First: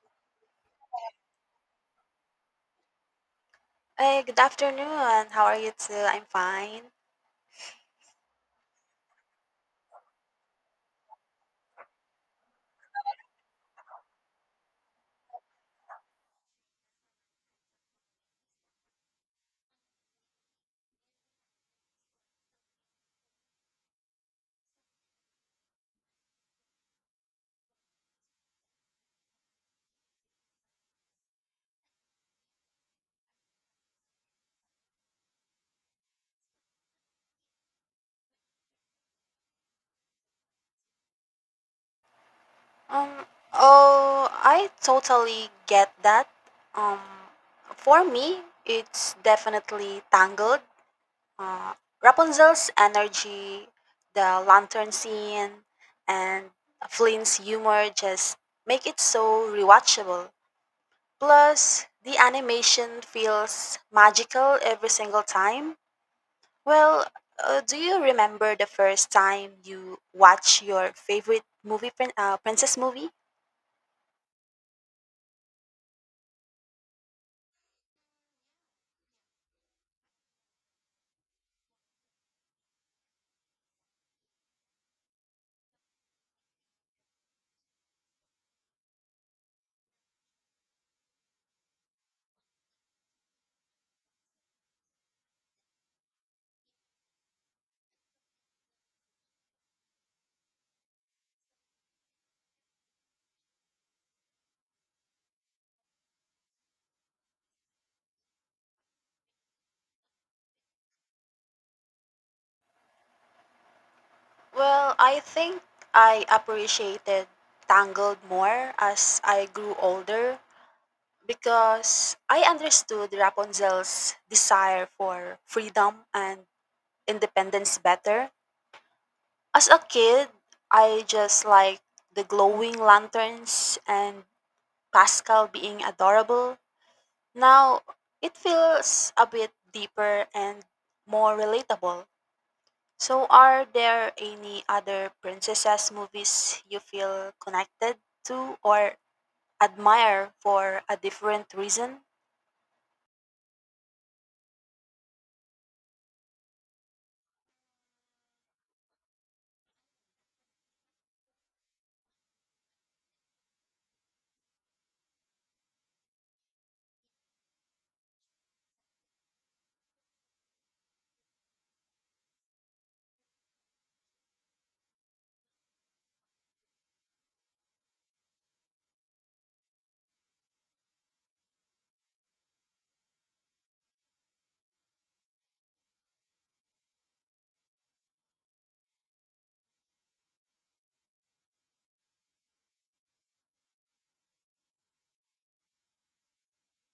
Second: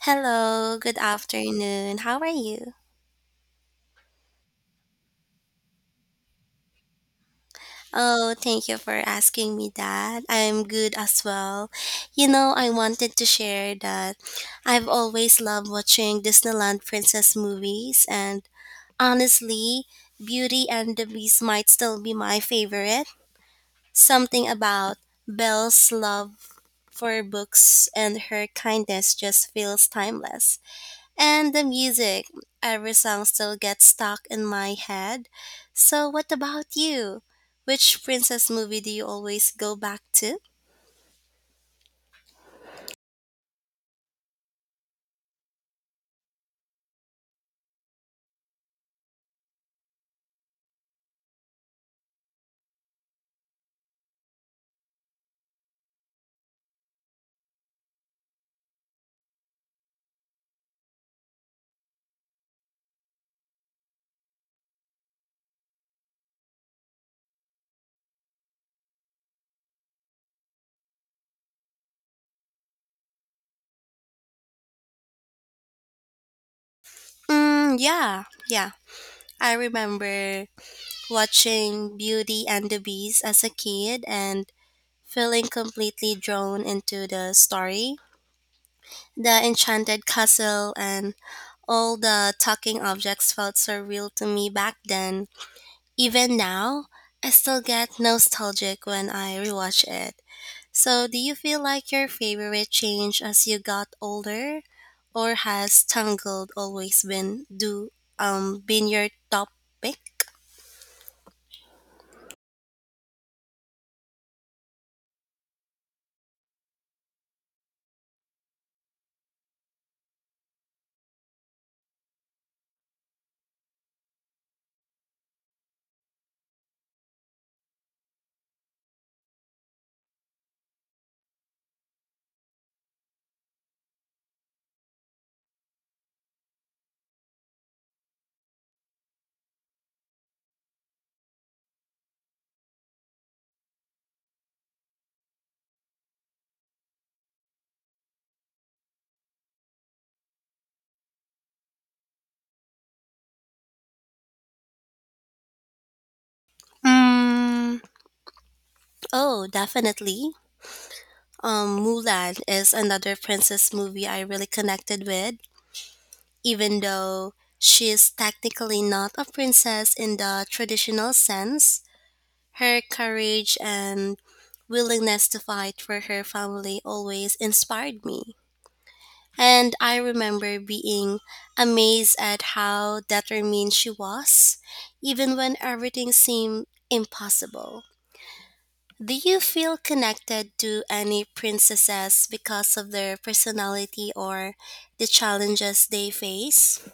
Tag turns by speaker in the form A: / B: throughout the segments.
A: Hello, good afternoon. How are you?
B: Hey, good afternoon. How are you too? I'm fine.
A: Oh, thank you for asking me that. I'm good as well. You know, I wanted to share that I've always loved watching Disneyland princess movies, and honestly, Beauty and the Beast might still be my favorite. Something about Belle's love for books and her kindness just feels timeless. And the music, every song still gets stuck in my head. So, what about you? Which princess movie do you always go back to?
B: Um, oh, I totally get that. Um, for me, it's definitely Tangled. Uh, Rapunzel's energy, the lantern scene, and Flynn's humor just make it so rewatchable. Plus, the animation feels magical every single time. Well, do you remember the first time you watched your favorite movie, princess movie?
A: Mm, yeah, yeah. I remember watching Beauty and the Beast as a kid and feeling completely drawn into the story. The enchanted castle and all the talking objects felt so real to me back then. Even now, I still get nostalgic when I rewatch it. So, do you feel like your favorite changed as you got older, or has Tangled always been do been your top pick?
B: Well, I think I appreciated Tangled more as I grew older because I understood Rapunzel's desire for freedom and independence better. As a kid, I just liked the glowing lanterns and Pascal being adorable. Now, it feels a bit deeper and more relatable. So, are there any other princesses movies you feel connected to or admire for a different reason?
A: Mm, oh, definitely. Mulan is another princess movie I really connected with, even though she is technically not a princess in the traditional sense. Her courage and willingness to fight for her family always inspired me. And I remember being amazed at how determined she was, even when everything seemed impossible. Do you feel connected to any princesses because of their personality or the challenges they face?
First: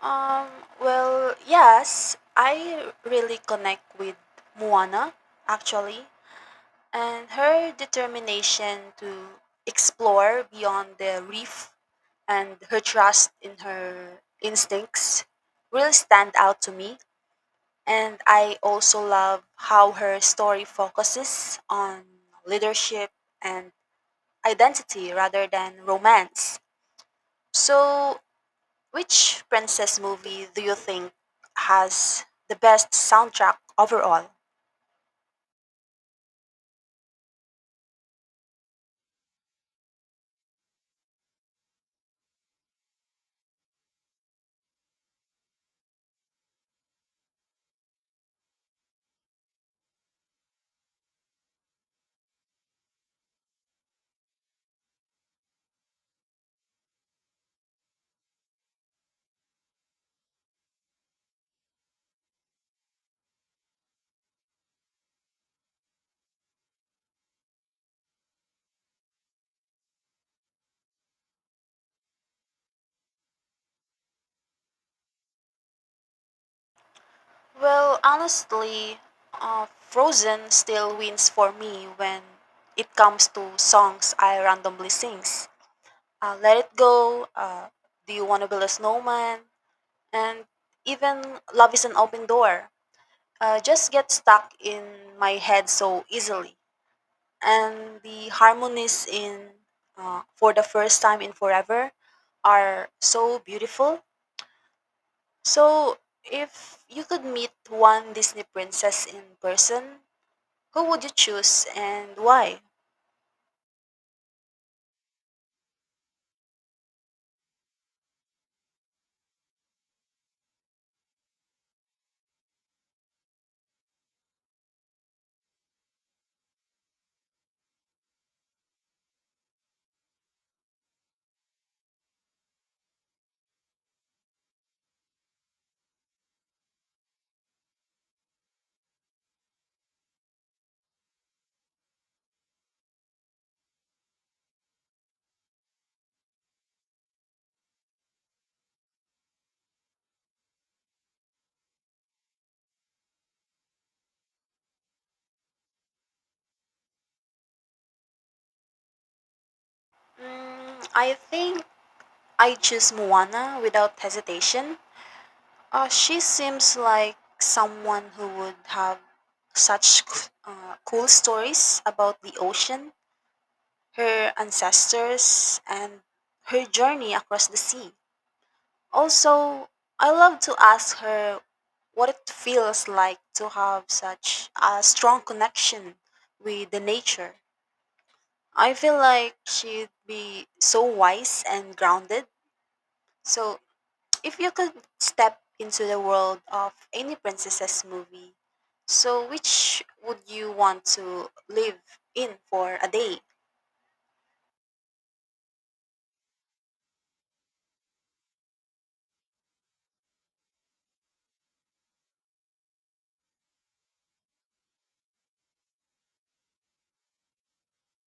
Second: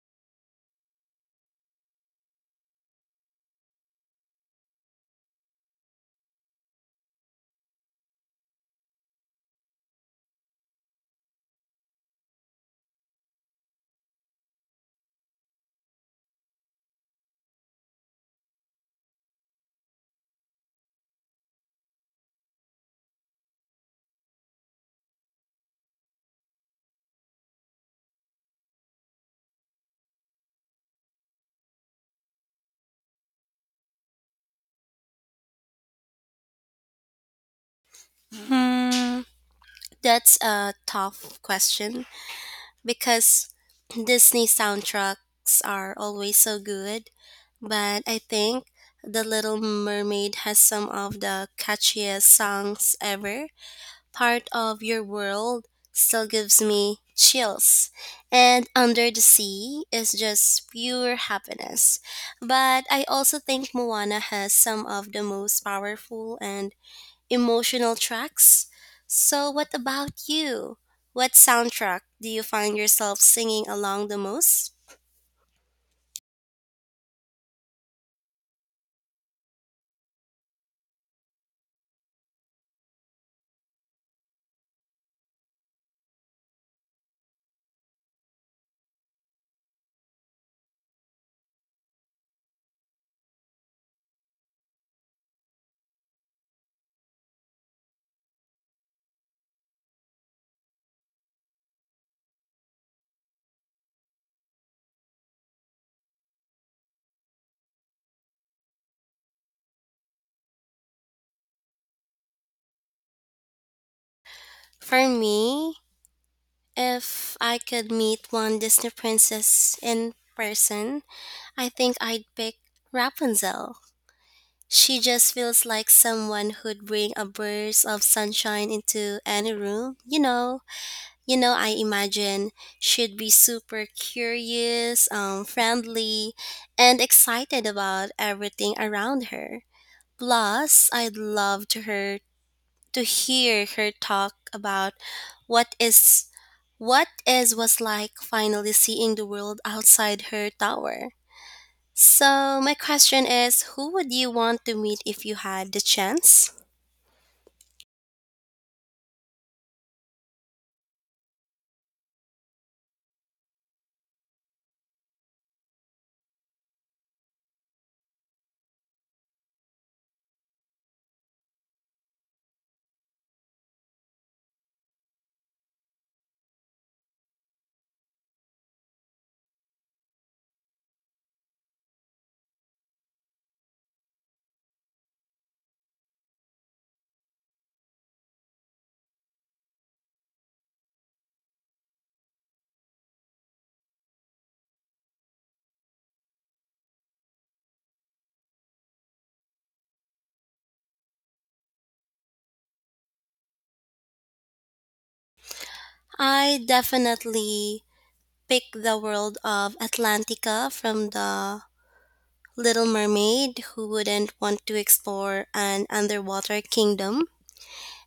B: Um, well, yes, I really connect with Moana actually, and her determination to explore beyond the reef and her trust in her instincts really stand out to me. And I also love how her story focuses on leadership and identity rather than romance. So, which princess movie do you think has the best soundtrack overall?
A: Hmm, that's a tough question, because Disney soundtracks are always so good, but I think The Little Mermaid has some of the catchiest songs ever. Part of Your World still gives me chills, and Under the Sea is just pure happiness. But I also think Moana has some of the most powerful and emotional tracks. So, what about you? What soundtrack do you find yourself singing along the most?
B: Well, honestly, Frozen still wins for me when it comes to songs I randomly sings. Let It Go, Do You Want to Build a Snowman, and even Love is an Open Door just get stuck in my head so easily. And the harmonies in For the First Time in Forever are so beautiful. So, if you could meet one Disney princess in person, who would you choose and why?
A: For me, if I could meet one Disney princess in person, I think I'd pick Rapunzel. She just feels like someone who'd bring a burst of sunshine into any room. I imagine she'd be super curious, friendly, and excited about everything around her. Plus, I'd love to her to hear her talk about what is what is was like finally seeing the world outside her tower. So, my question is, who would you want to meet if you had the chance?
B: Mm, I think I choose Moana without hesitation. She seems like someone who would have cool stories about the ocean, her ancestors, and her journey across the sea. Also, I love to ask her what it feels like to have such a strong connection with the nature. I feel like she'd be so wise and grounded. So, if you could step into the world of any princesses movie, so which would you want to live in for a day?
A: I definitely pick the world of Atlantica from the Little Mermaid. Who wouldn't want to explore an underwater kingdom?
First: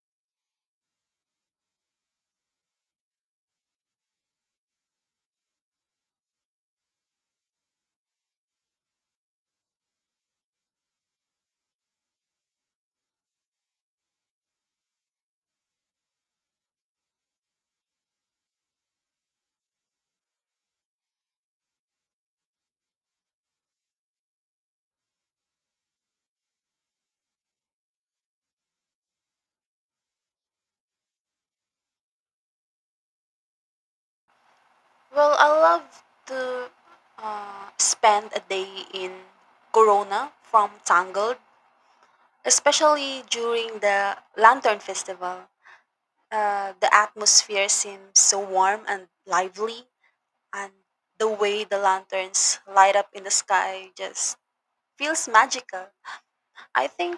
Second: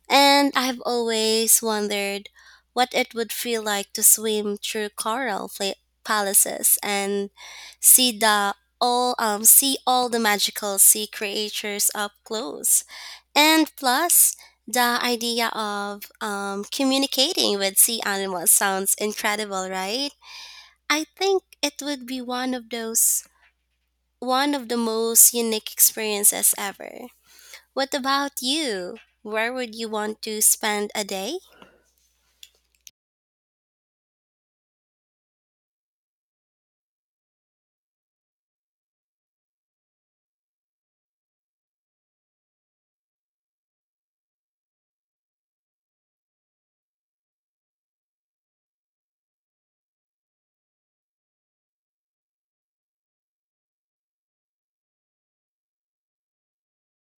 A: And I've always wondered what it would feel like to swim through palaces and see the see all the magical sea creatures up close. And plus, the idea of communicating with sea animals sounds incredible, right? I think it would be one of the most unique experiences ever. What about you? Where would you want to spend a day?
B: Well, I love to spend a day in Corona from Tangled, especially during the Lantern Festival. The atmosphere seems so warm and lively, and the way the lanterns light up in the sky just feels magical. I think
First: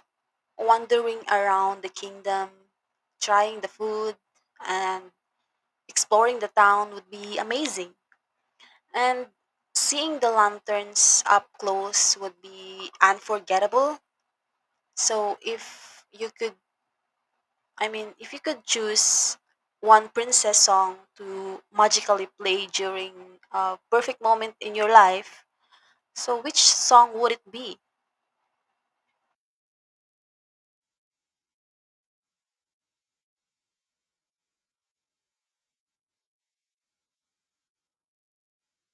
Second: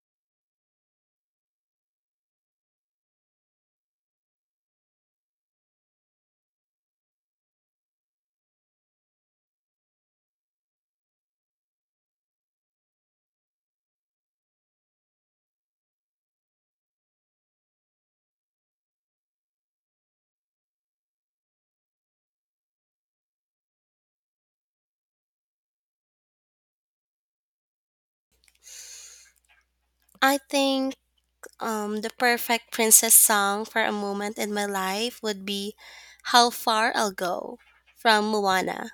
B: wandering around the kingdom, trying the food, and exploring the town would be amazing. And seeing the lanterns up close would be unforgettable. So if you could, I mean, if you could choose one princess song to magically play during a perfect moment in your life, so which song would it be?
A: I think the perfect princess song for a moment in my life would be How Far I'll Go from Moana.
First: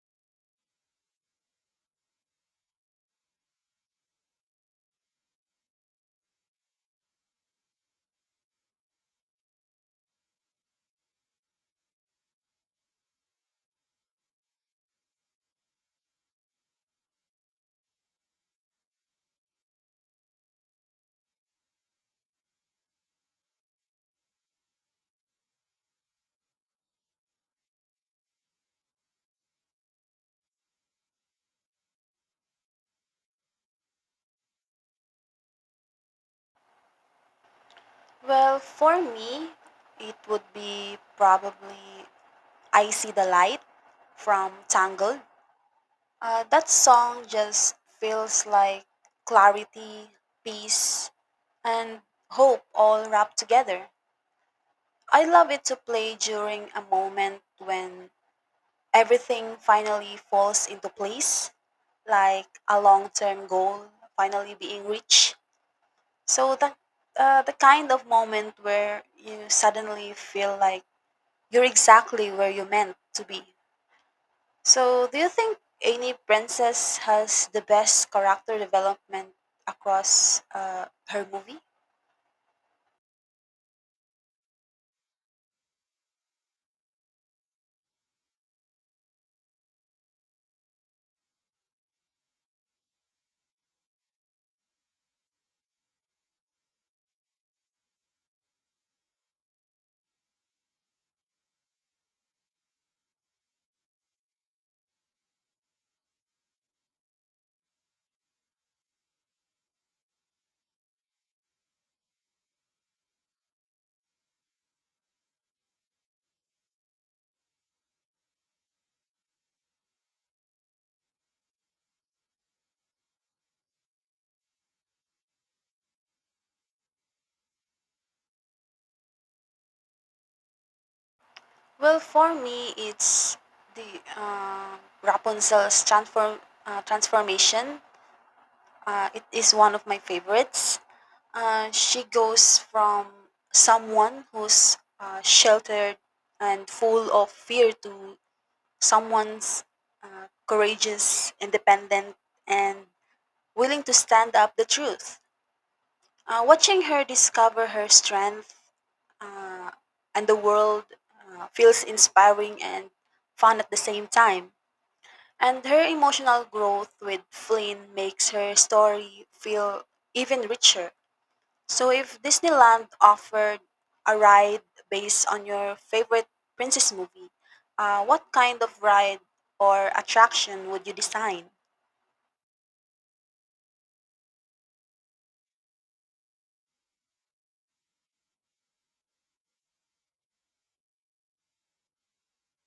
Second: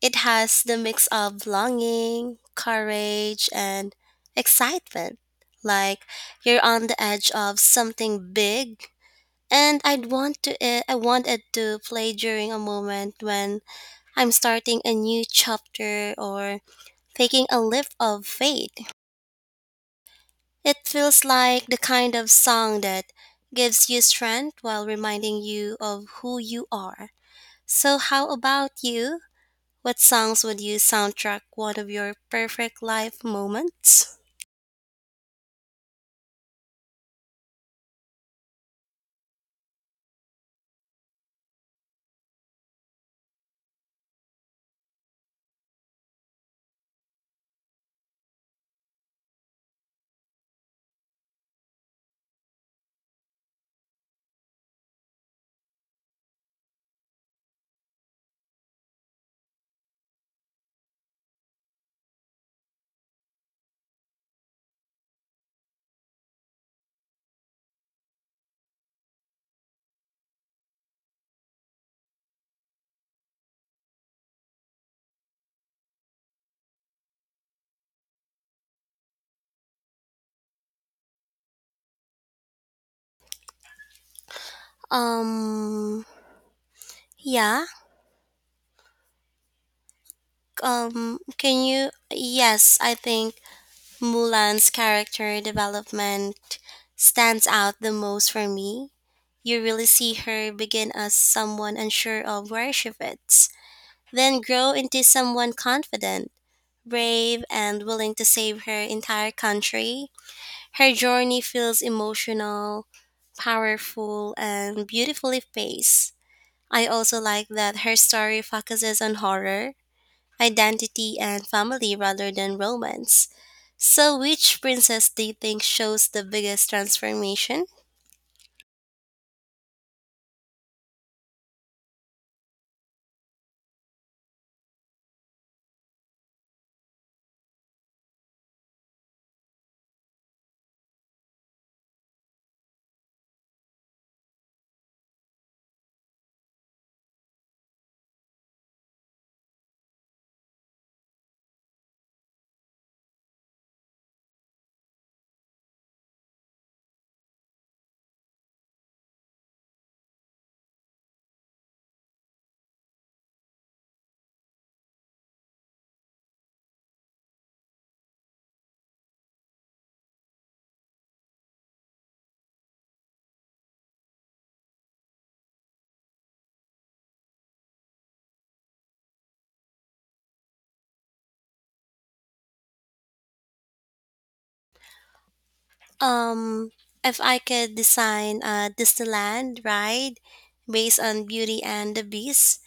A: It has the mix of longing, courage, and excitement. Like you're on the edge of something big. And I want it to play during a moment when I'm starting a new chapter or taking a leap of faith. It feels like the kind of song that gives you strength while reminding you of who you are. So, how about you? What songs would you soundtrack one of your perfect life moments?
B: Well, for me, it would be probably I See the Light from Tangled. That song just feels like clarity, peace, and hope all wrapped together. I love it to play during a moment when everything finally falls into place, like a long term goal finally being reached. So, the kind of moment where you suddenly feel like you're exactly where you meant to be. So, do you think any princess has the best character development across her movie?
A: Um, yeah. Can you? Yes, I think Mulan's character development stands out the most for me. You really see her begin as someone unsure of where she fits, then grow into someone confident, brave, and willing to save her entire country. Her journey feels emotional, powerful, and beautifully paced. I also like that her story focuses on horror, identity, and family rather than romance. So, which princess do you think shows the biggest transformation?
B: Well, for me, it's the Rapunzel's transformation. It is one of my favorites. She goes from someone who's sheltered and full of fear to someone's courageous, independent, and willing to stand up the truth. Watching her discover her strength uh, and the world feels inspiring and fun at the same time. And her emotional growth with Flynn makes her story feel even richer. So, if Disneyland offered a ride based on your favorite princess movie, what kind of ride or attraction would you design?
A: Um, if I could design a Disneyland ride based on Beauty and the Beast,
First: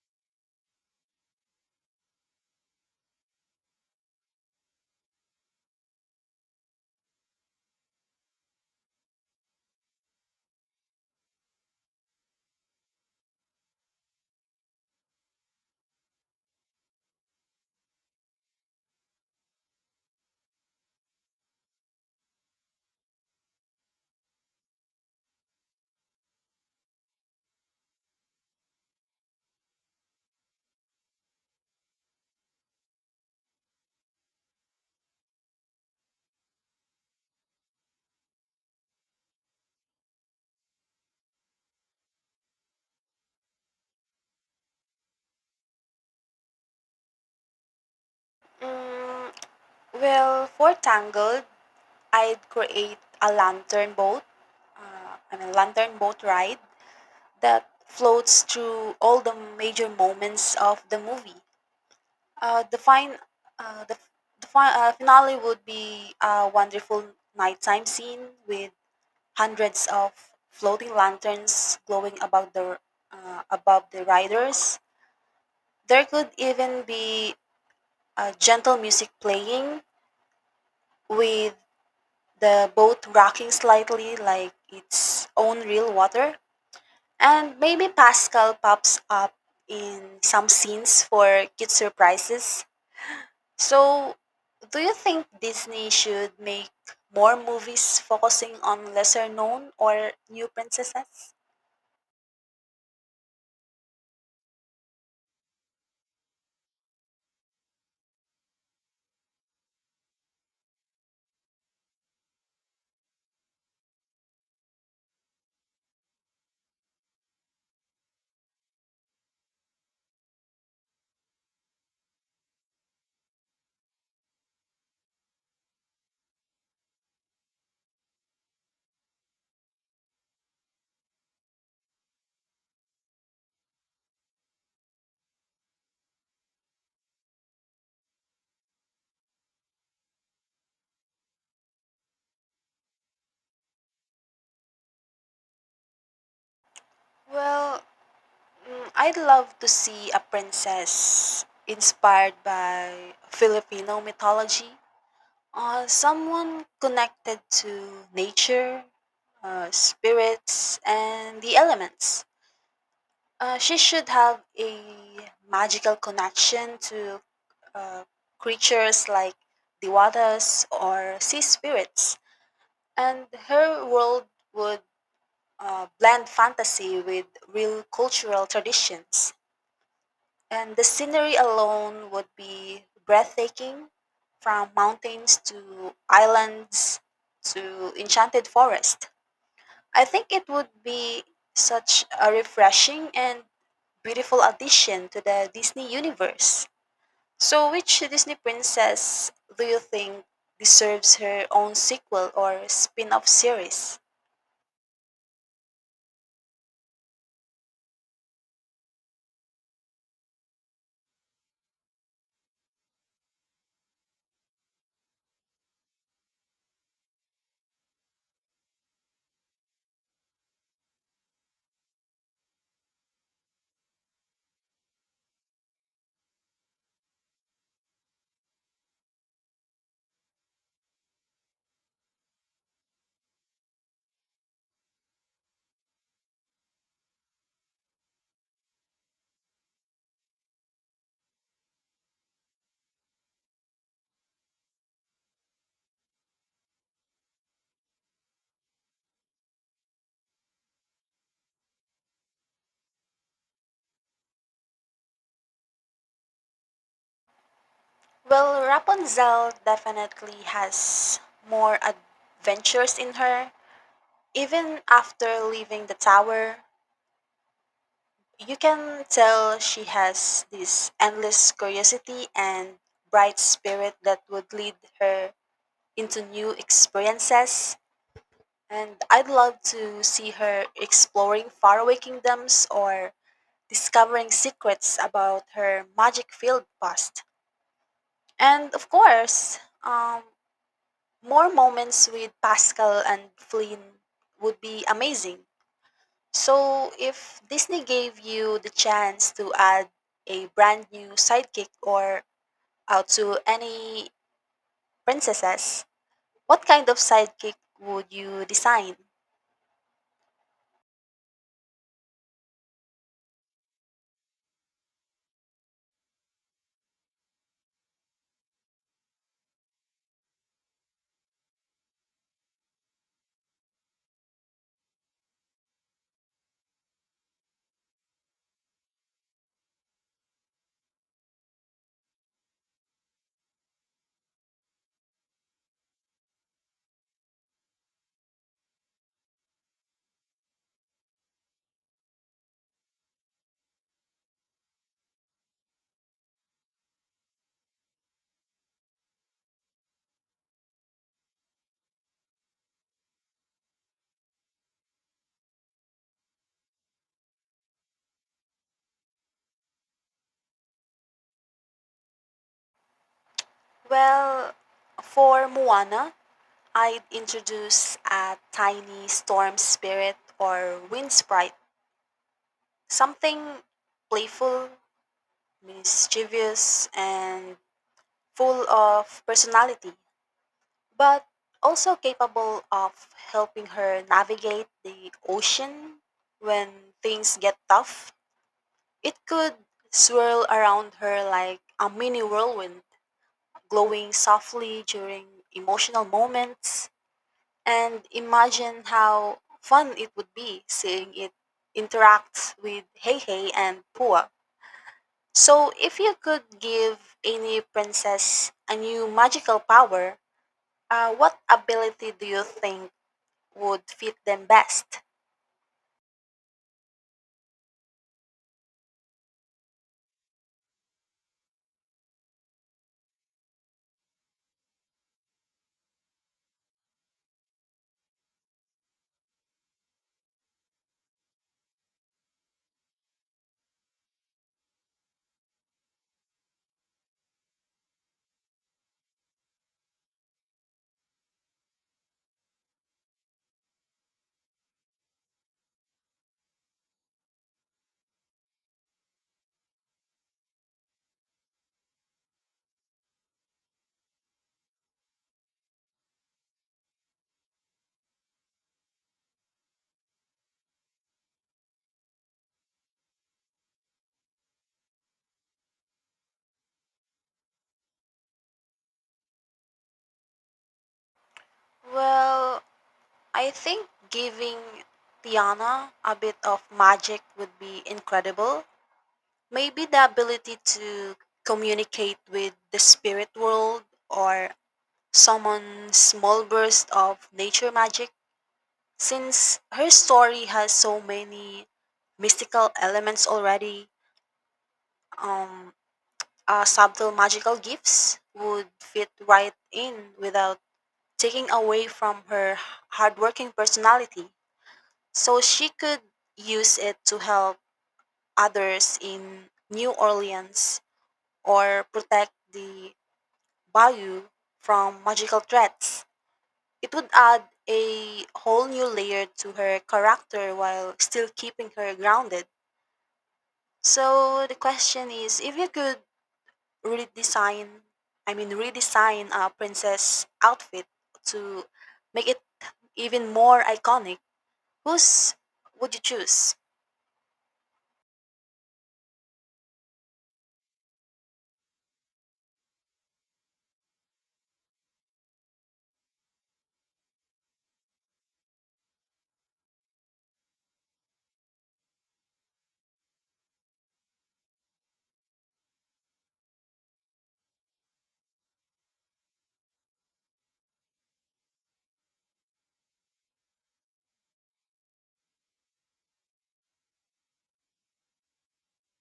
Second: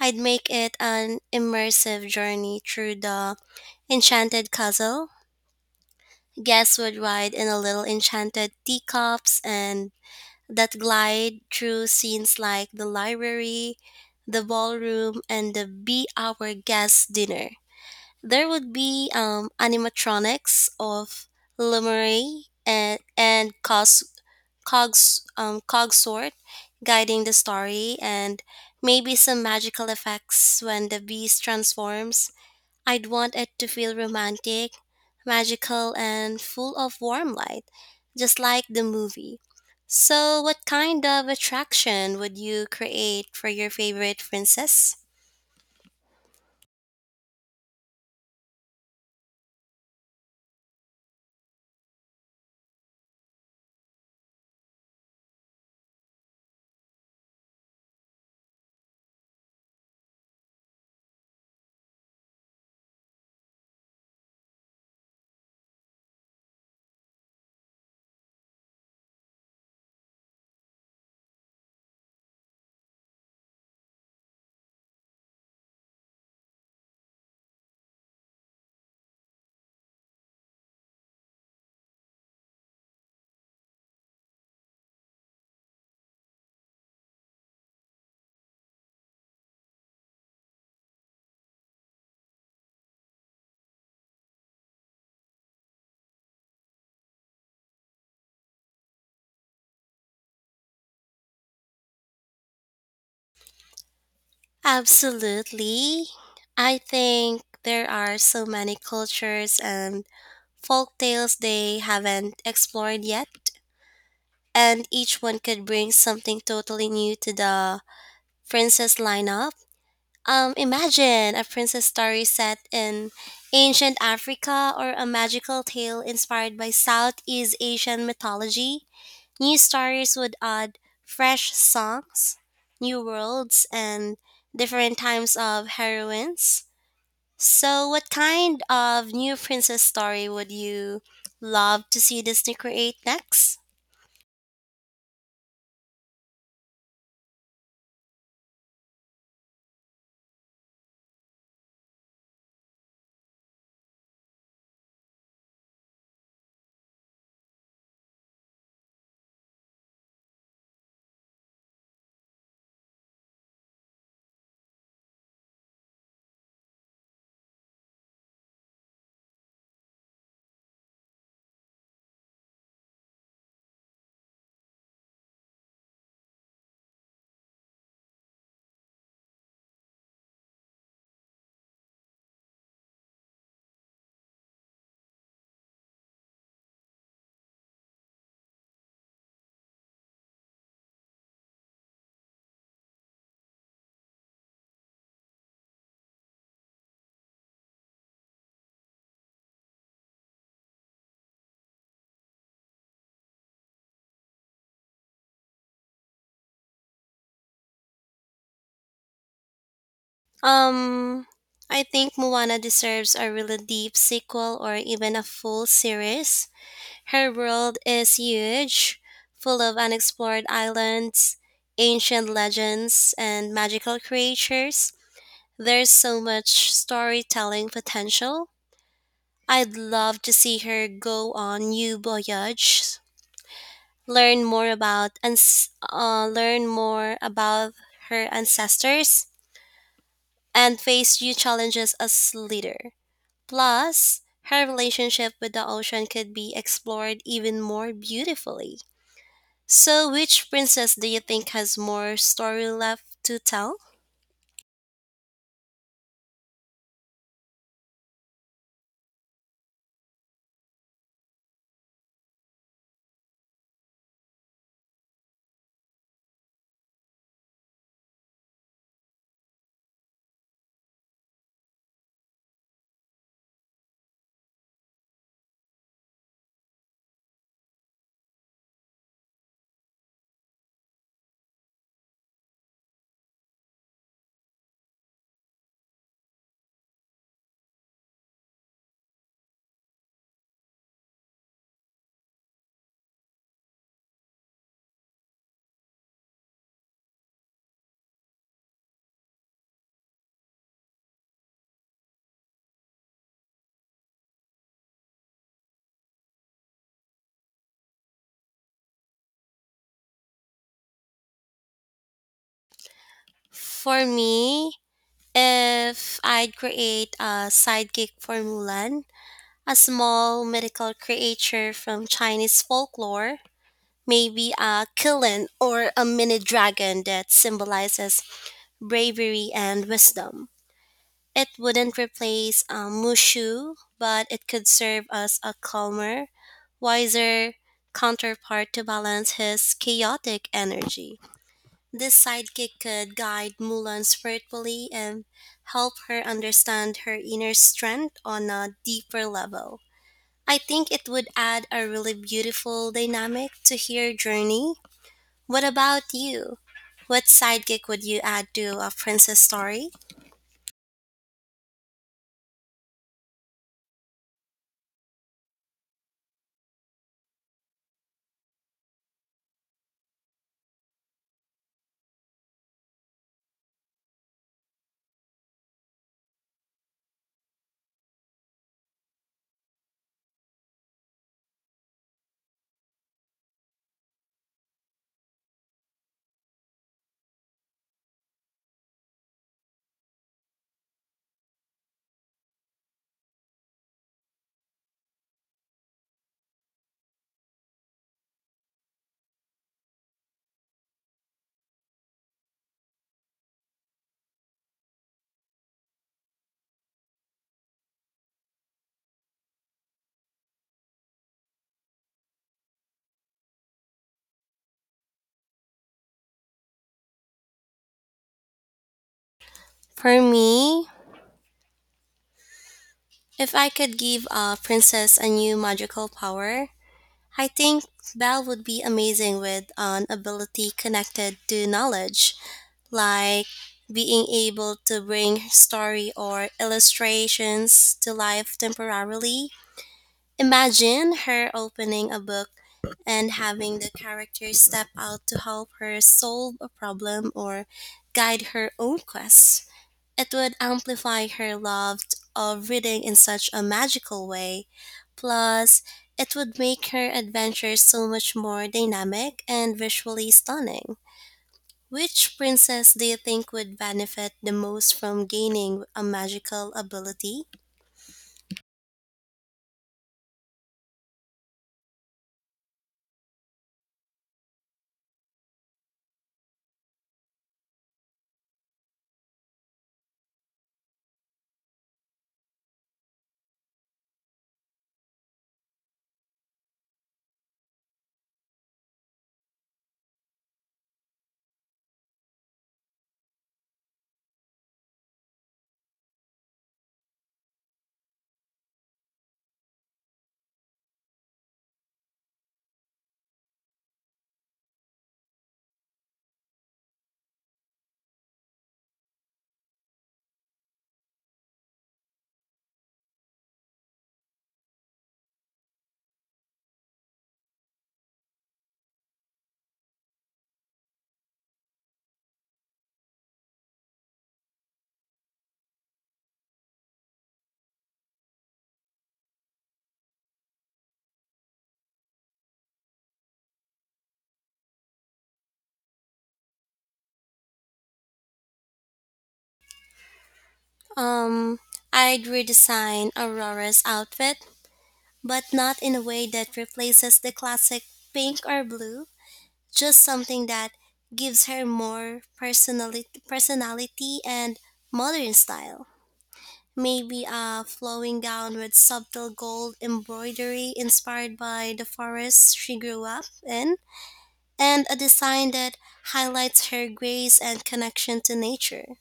A: I'd make it an immersive journey through the enchanted castle. Guests would ride in a little enchanted teacups and that glide through scenes like the library, the ballroom, and the be our guest dinner. There would be animatronics of Lemurie and cog sword guiding the story and maybe some magical effects when the beast transforms. I'd want it to feel romantic, magical and full of warm light, just like the movie. So what kind of attraction would you create for your favorite princess?
B: Mm, well, for Tangled, I'd create a lantern boat, I mean, lantern boat ride that floats through all the major moments of the movie. Uh, the fine, uh, the, the finale would be a wonderful nighttime scene with hundreds of floating lanterns glowing above the riders. There could even be gentle music playing with the boat rocking slightly like its own real water. And maybe Pascal pops up in some scenes for cute surprises. So, do you think Disney should make more movies focusing on lesser known or new princesses?
A: Absolutely. I think there are so many cultures and folk tales they haven't explored yet, and each one could bring something totally new to the princess lineup. Imagine a princess story set in ancient Africa or a magical tale inspired by Southeast Asian mythology. New stories would add fresh songs, new worlds, and different times of heroines. So, what kind of new princess story would you love to see Disney create next?
B: Well, mm, I'd love to see a princess inspired by Filipino mythology, someone connected to nature, spirits, and the elements. She should have a magical connection to uh, creatures like the waters or sea spirits, and her world would blend fantasy with real cultural traditions. And the scenery alone would be breathtaking from mountains to islands to enchanted forest. I think it would be such a refreshing and beautiful addition to the Disney universe. So, which Disney princess do you think deserves her own sequel or spin off series?
A: Um, I think Moana deserves a really deep sequel or even a full series. Her world is huge, full of unexplored islands, ancient legends, and magical creatures. There's so much storytelling potential. I'd love to see her go on new voyages, learn more about and learn more about her ancestors, and face new challenges as leader. Plus, her relationship with the ocean could be explored even more beautifully. So, which princess do you think has more story left to tell?
B: Well, Rapunzel definitely has more adventures in her. Even after leaving the tower, you can tell she has this endless curiosity and bright spirit that would lead her into new experiences. And I'd love to see her exploring faraway kingdoms or discovering secrets about her magic filled past. And of course, more moments with Pascal and Flynn would be amazing. So, if Disney gave you the chance to add a brand new sidekick or out to any princesses, what kind of sidekick would you design?
A: For me, if I'd create a sidekick for Mulan, a small mythical creature from Chinese folklore, maybe a kilin or a mini dragon that symbolizes bravery and wisdom. It wouldn't replace Mushu, but it could serve as a calmer, wiser counterpart to balance his chaotic energy. This sidekick could guide Mulan spiritually and help her understand her inner strength on a deeper level. I think it would add a really beautiful dynamic to her journey. What about you? What sidekick would you add to a princess story?
B: Well, for Moana, I'd introduce a tiny storm spirit or wind sprite, something playful, mischievous, and full of personality, but also capable of helping her navigate the ocean when things get tough. It could swirl around her like a mini whirlwind, glowing softly during emotional moments. And imagine how fun it would be seeing it interact with Hey Hey and Pua. So, if you could give any princess a new magical power, what ability do you think would fit them best?
A: For me, if I could give a princess a new magical power, I think Belle would be amazing with an ability connected to knowledge, like being able to bring story or illustrations to life temporarily. Imagine her opening a book and having the characters step out to help her solve a problem or guide her own quest. It would amplify her love of reading in such a magical way. Plus, it would make her adventures so much more dynamic and visually stunning. Which princess do you think would benefit the most from gaining a magical ability?
B: Well, I think giving Tiana a bit of magic would be incredible. Maybe the ability to communicate with the spirit world or someone small burst of nature magic since her story has so many mystical elements already. um Subtle magical gifts would fit right in without taking away from her hardworking personality, so she could use it to help others in New Orleans or protect the bayou from magical threats. It would add a whole new layer to her character while still keeping her grounded. So the question is, if you could redesign, I mean, redesign a princess outfit to make it even more iconic, whose would you choose?
A: Um, I'd redesign Aurora's outfit, but not in a way that replaces the classic pink or blue, just something that gives her more personality and modern style. Maybe a flowing gown with subtle gold embroidery inspired by the forest she grew up in, and a design that highlights her grace and connection to nature.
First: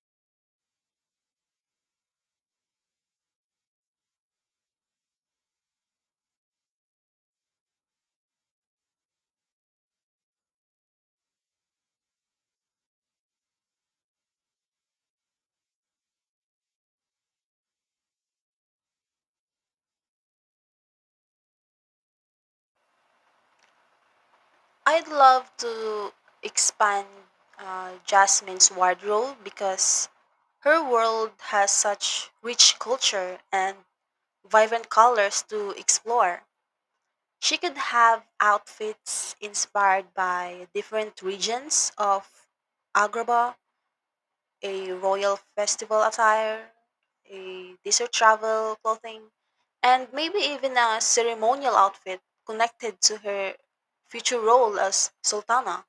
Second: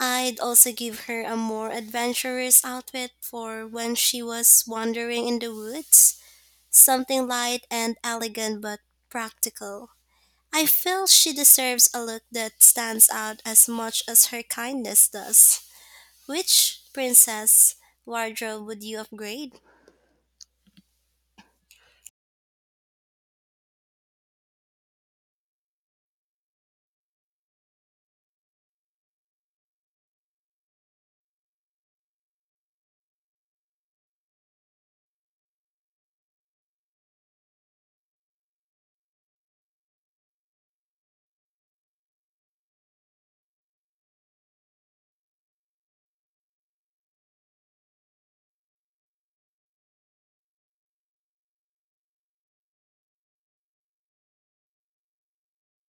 A: I'd also give her a more adventurous outfit for when she was wandering in the woods, something light and elegant but practical. I feel she deserves a look that stands out as much as her kindness does. Which princess wardrobe would you upgrade?
B: I'd love to expand Jasmine's wardrobe because her world has such rich culture and vibrant colors to explore. She could have outfits inspired by different regions of Agrabah, a royal festival attire, a desert travel clothing, and maybe even a ceremonial outfit connected to her future role as Sultana.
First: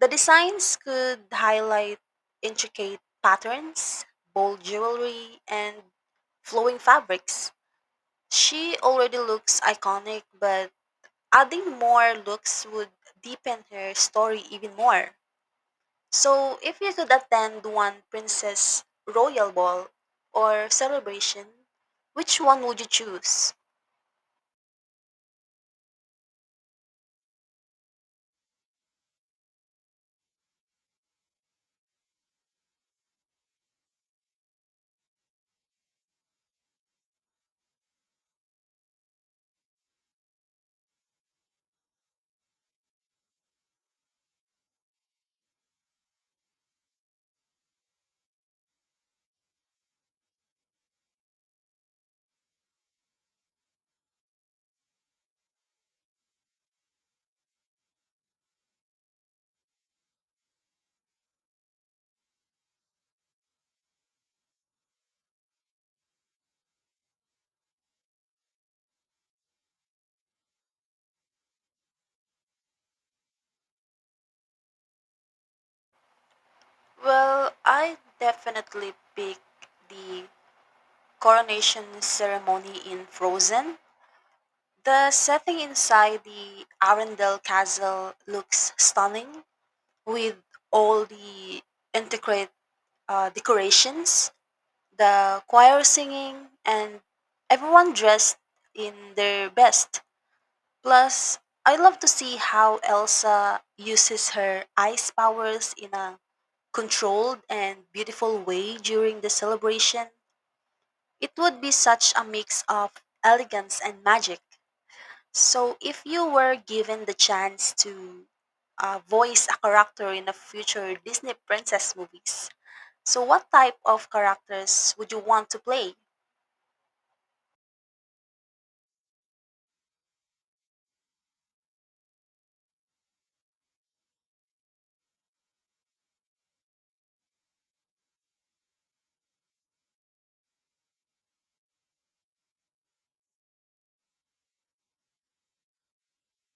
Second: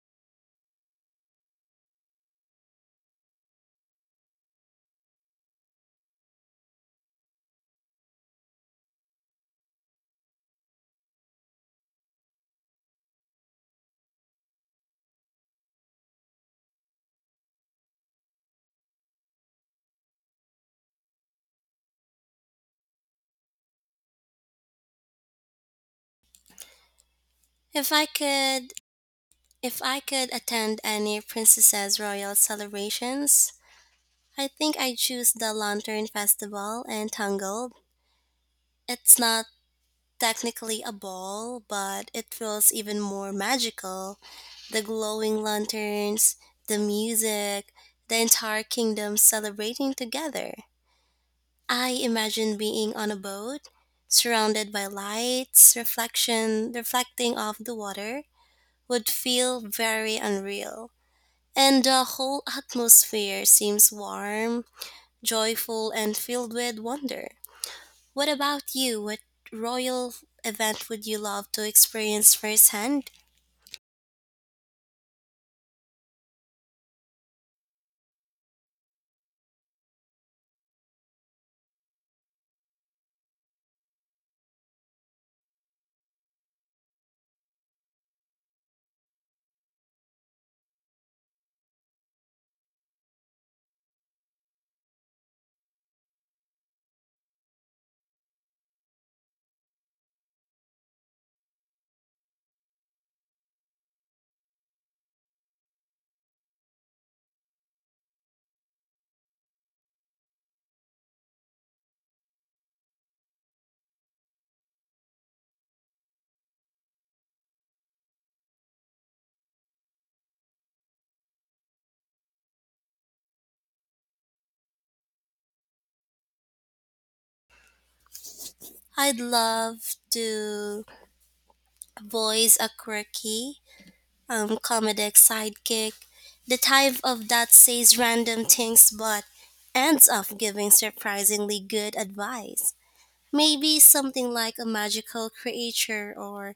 B: The designs could highlight intricate patterns, bold jewelry, and flowing fabrics. She already looks iconic, but adding more looks would deepen her story even more. So, if you could attend one princess royal ball or celebration, which one would you choose?
A: If I could if I could attend any princess's royal celebrations, I think I'd choose the Lantern Festival and Tangled. It's not technically a ball, but it feels even more magical. The glowing lanterns, the music, the entire kingdom celebrating together. I imagine being on a boat, surrounded by lights, reflecting off the water would feel very unreal. And the whole atmosphere seems warm, joyful, and filled with wonder. What about you? What royal event would you love to experience firsthand?
B: Well, I definitely pick the coronation ceremony in Frozen. The setting inside the Arendelle Castle looks stunning with all the intricate decorations, the choir singing, and everyone dressed in their best. Plus, I love to see how Elsa uses her ice powers in a controlled and beautiful way during the celebration. It would be such a mix of elegance and magic. So, if you were given the chance to voice a character in a future Disney princess movies, so what type of characters would you want to play?
A: I'd love to voice a quirky comedic sidekick, the type of that says random things but ends up giving surprisingly good advice. Maybe something like a magical creature or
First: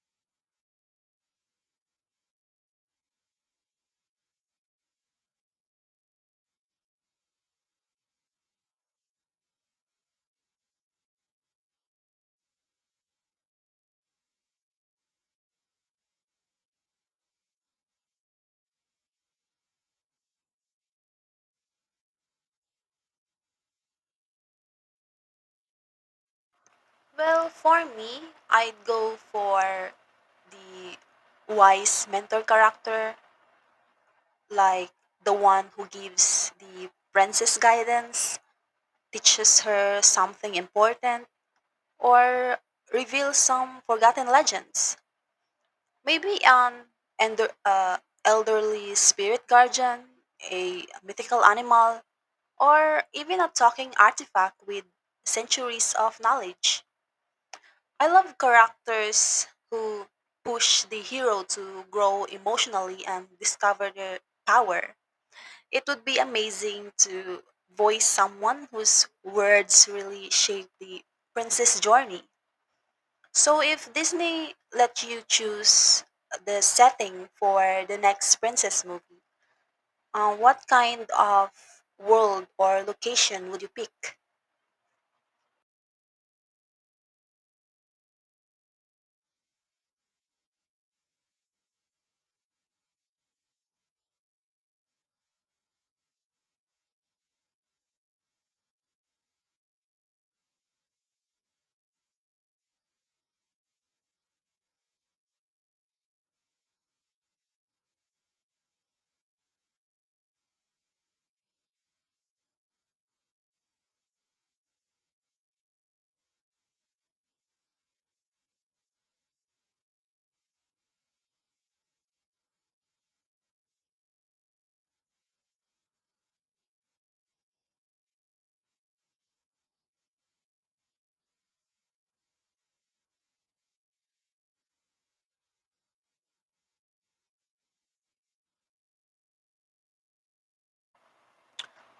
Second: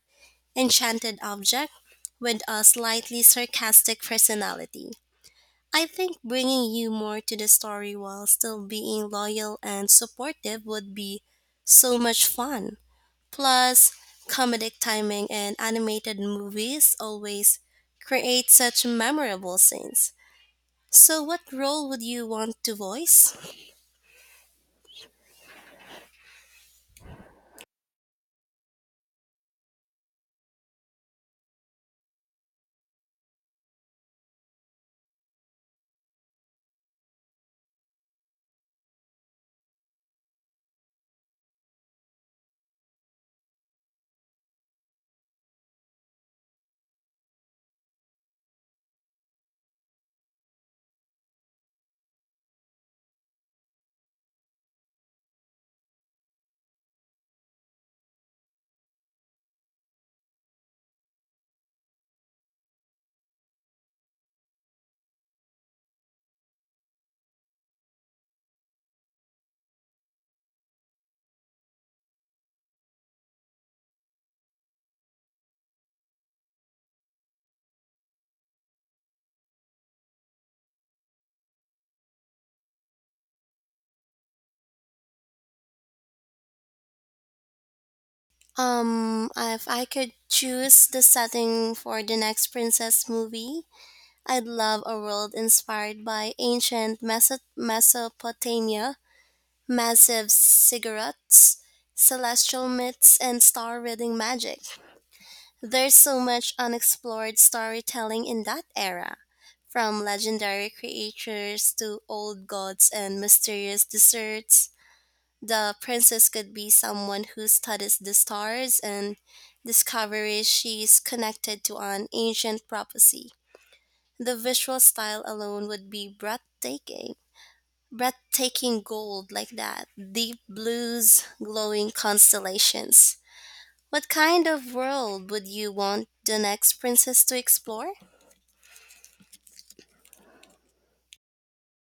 A: enchanted object with a slightly sarcastic personality. I think bringing you more to the story while still being loyal and supportive would be so much fun. Plus, comedic timing and animated movies always create such memorable scenes. So, what role would you want to voice?
B: Well, for me, I'd go for the wise mentor character, like the one who gives the princess guidance, teaches her something important, or reveals some forgotten legends. Maybe an ender, uh, elderly spirit guardian, a mythical animal, or even a talking artifact with centuries of knowledge. I love characters who push the hero to grow emotionally and discover their power. It would be amazing to voice someone whose words really shape the princess journey. So if Disney let you choose the setting for the next princess movie, what kind of world or location would you pick?
A: If I could choose the setting for the next princess movie, I'd love a world inspired by Mesopotamia, massive cigarettes, celestial myths, and star reading magic. There's so much unexplored storytelling in that era, from legendary creatures to old gods and mysterious desserts. The princess could be someone who studies the stars and discovers she's connected to an ancient prophecy. The visual style alone would be Breathtaking gold like that, deep blues, glowing constellations. What kind of world would you want the next princess to explore?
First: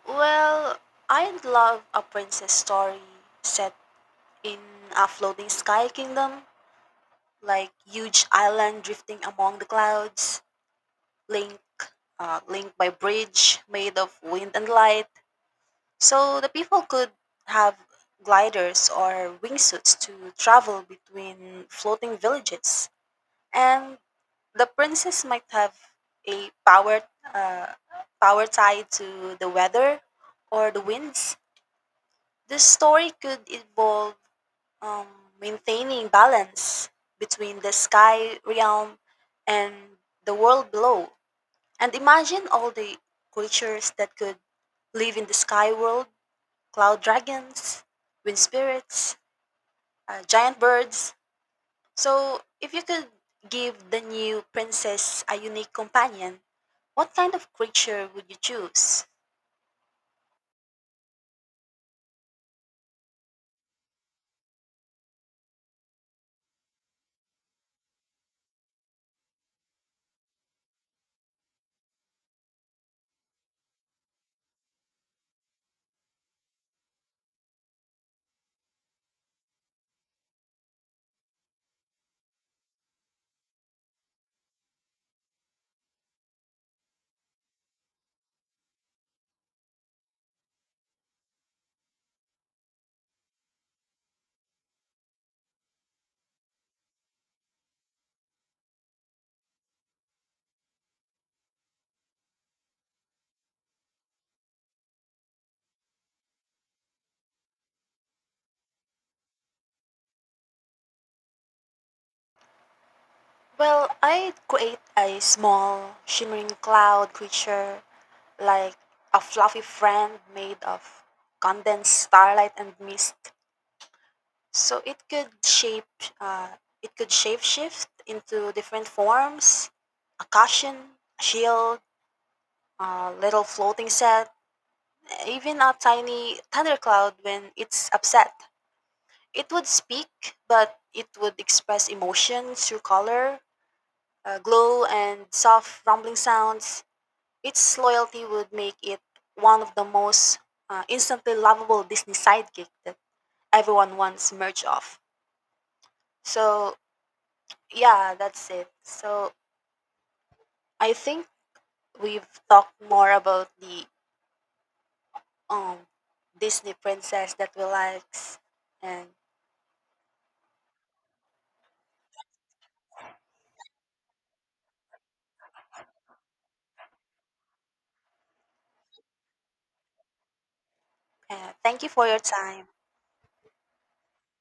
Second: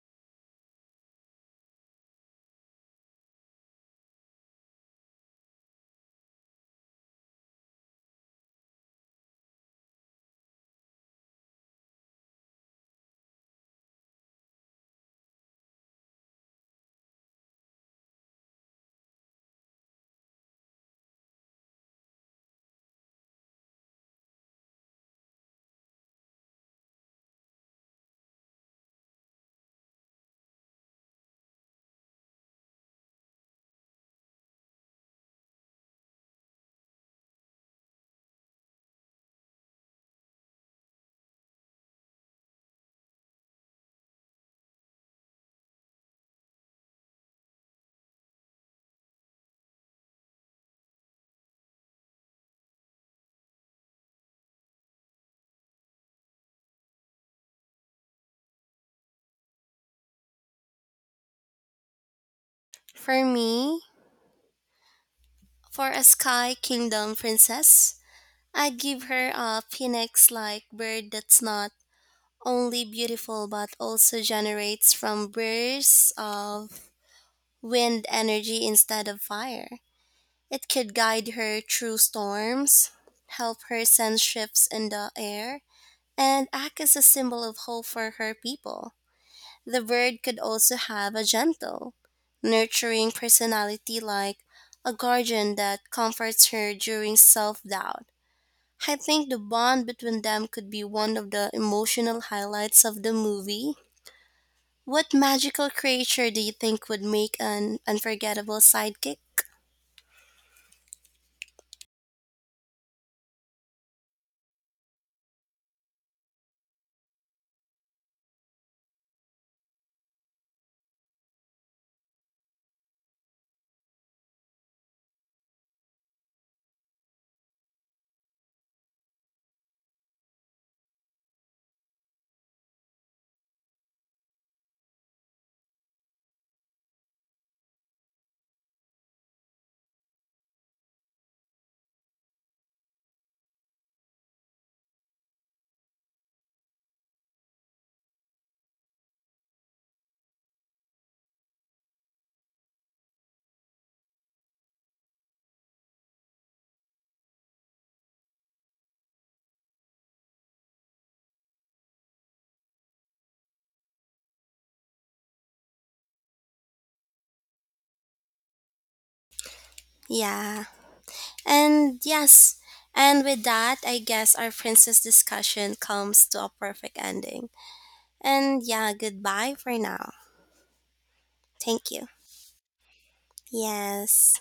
B: Well, I'd love a princess story set in a floating sky kingdom, like huge island drifting among the clouds, linked, linked by bridge made of wind and light. So the people could have gliders or wingsuits to travel between floating villages, and the princess might have a uh, power tied to the weather or the winds. The story could involve um, maintaining balance between the sky realm and the world below. And imagine all the creatures that could live in the sky world: cloud dragons, wind spirits, giant birds. So, if you could give the new princess a unique companion, what kind of creature would you choose?
A: For me, for a sky kingdom princess, I'd give her a phoenix like bird that's not only beautiful but also generates from bursts of wind energy instead of fire. It could guide her through storms, help her sense shifts in the air, and act as a symbol of hope for her people. The bird could also have a gentle, nurturing personality like a guardian that comforts her during self doubt. I think the bond between them could be one of the emotional highlights of the movie. What magical creature do you think would make an unforgettable sidekick?
B: Well, I'd create a small, shimmering cloud creature like a fluffy friend made of condensed starlight and mist. So it could shape shift into different forms: a cushion, a shield, a little floating set, even a tiny thundercloud when it's upset. It would speak, but it would express emotion through color, glow, and soft rumbling sounds. Its loyalty would make it one of the most instantly lovable Disney sidekick that everyone wants merch of. So yeah, that's it. So I think we've talked more about the um Disney princess that we likes, and
A: Yeah. And yes, and with that, I guess our princess discussion comes to a perfect ending. And yeah, goodbye for now.
B: thank you
A: Thank
B: for
A: you.
B: your time.
A: Yes.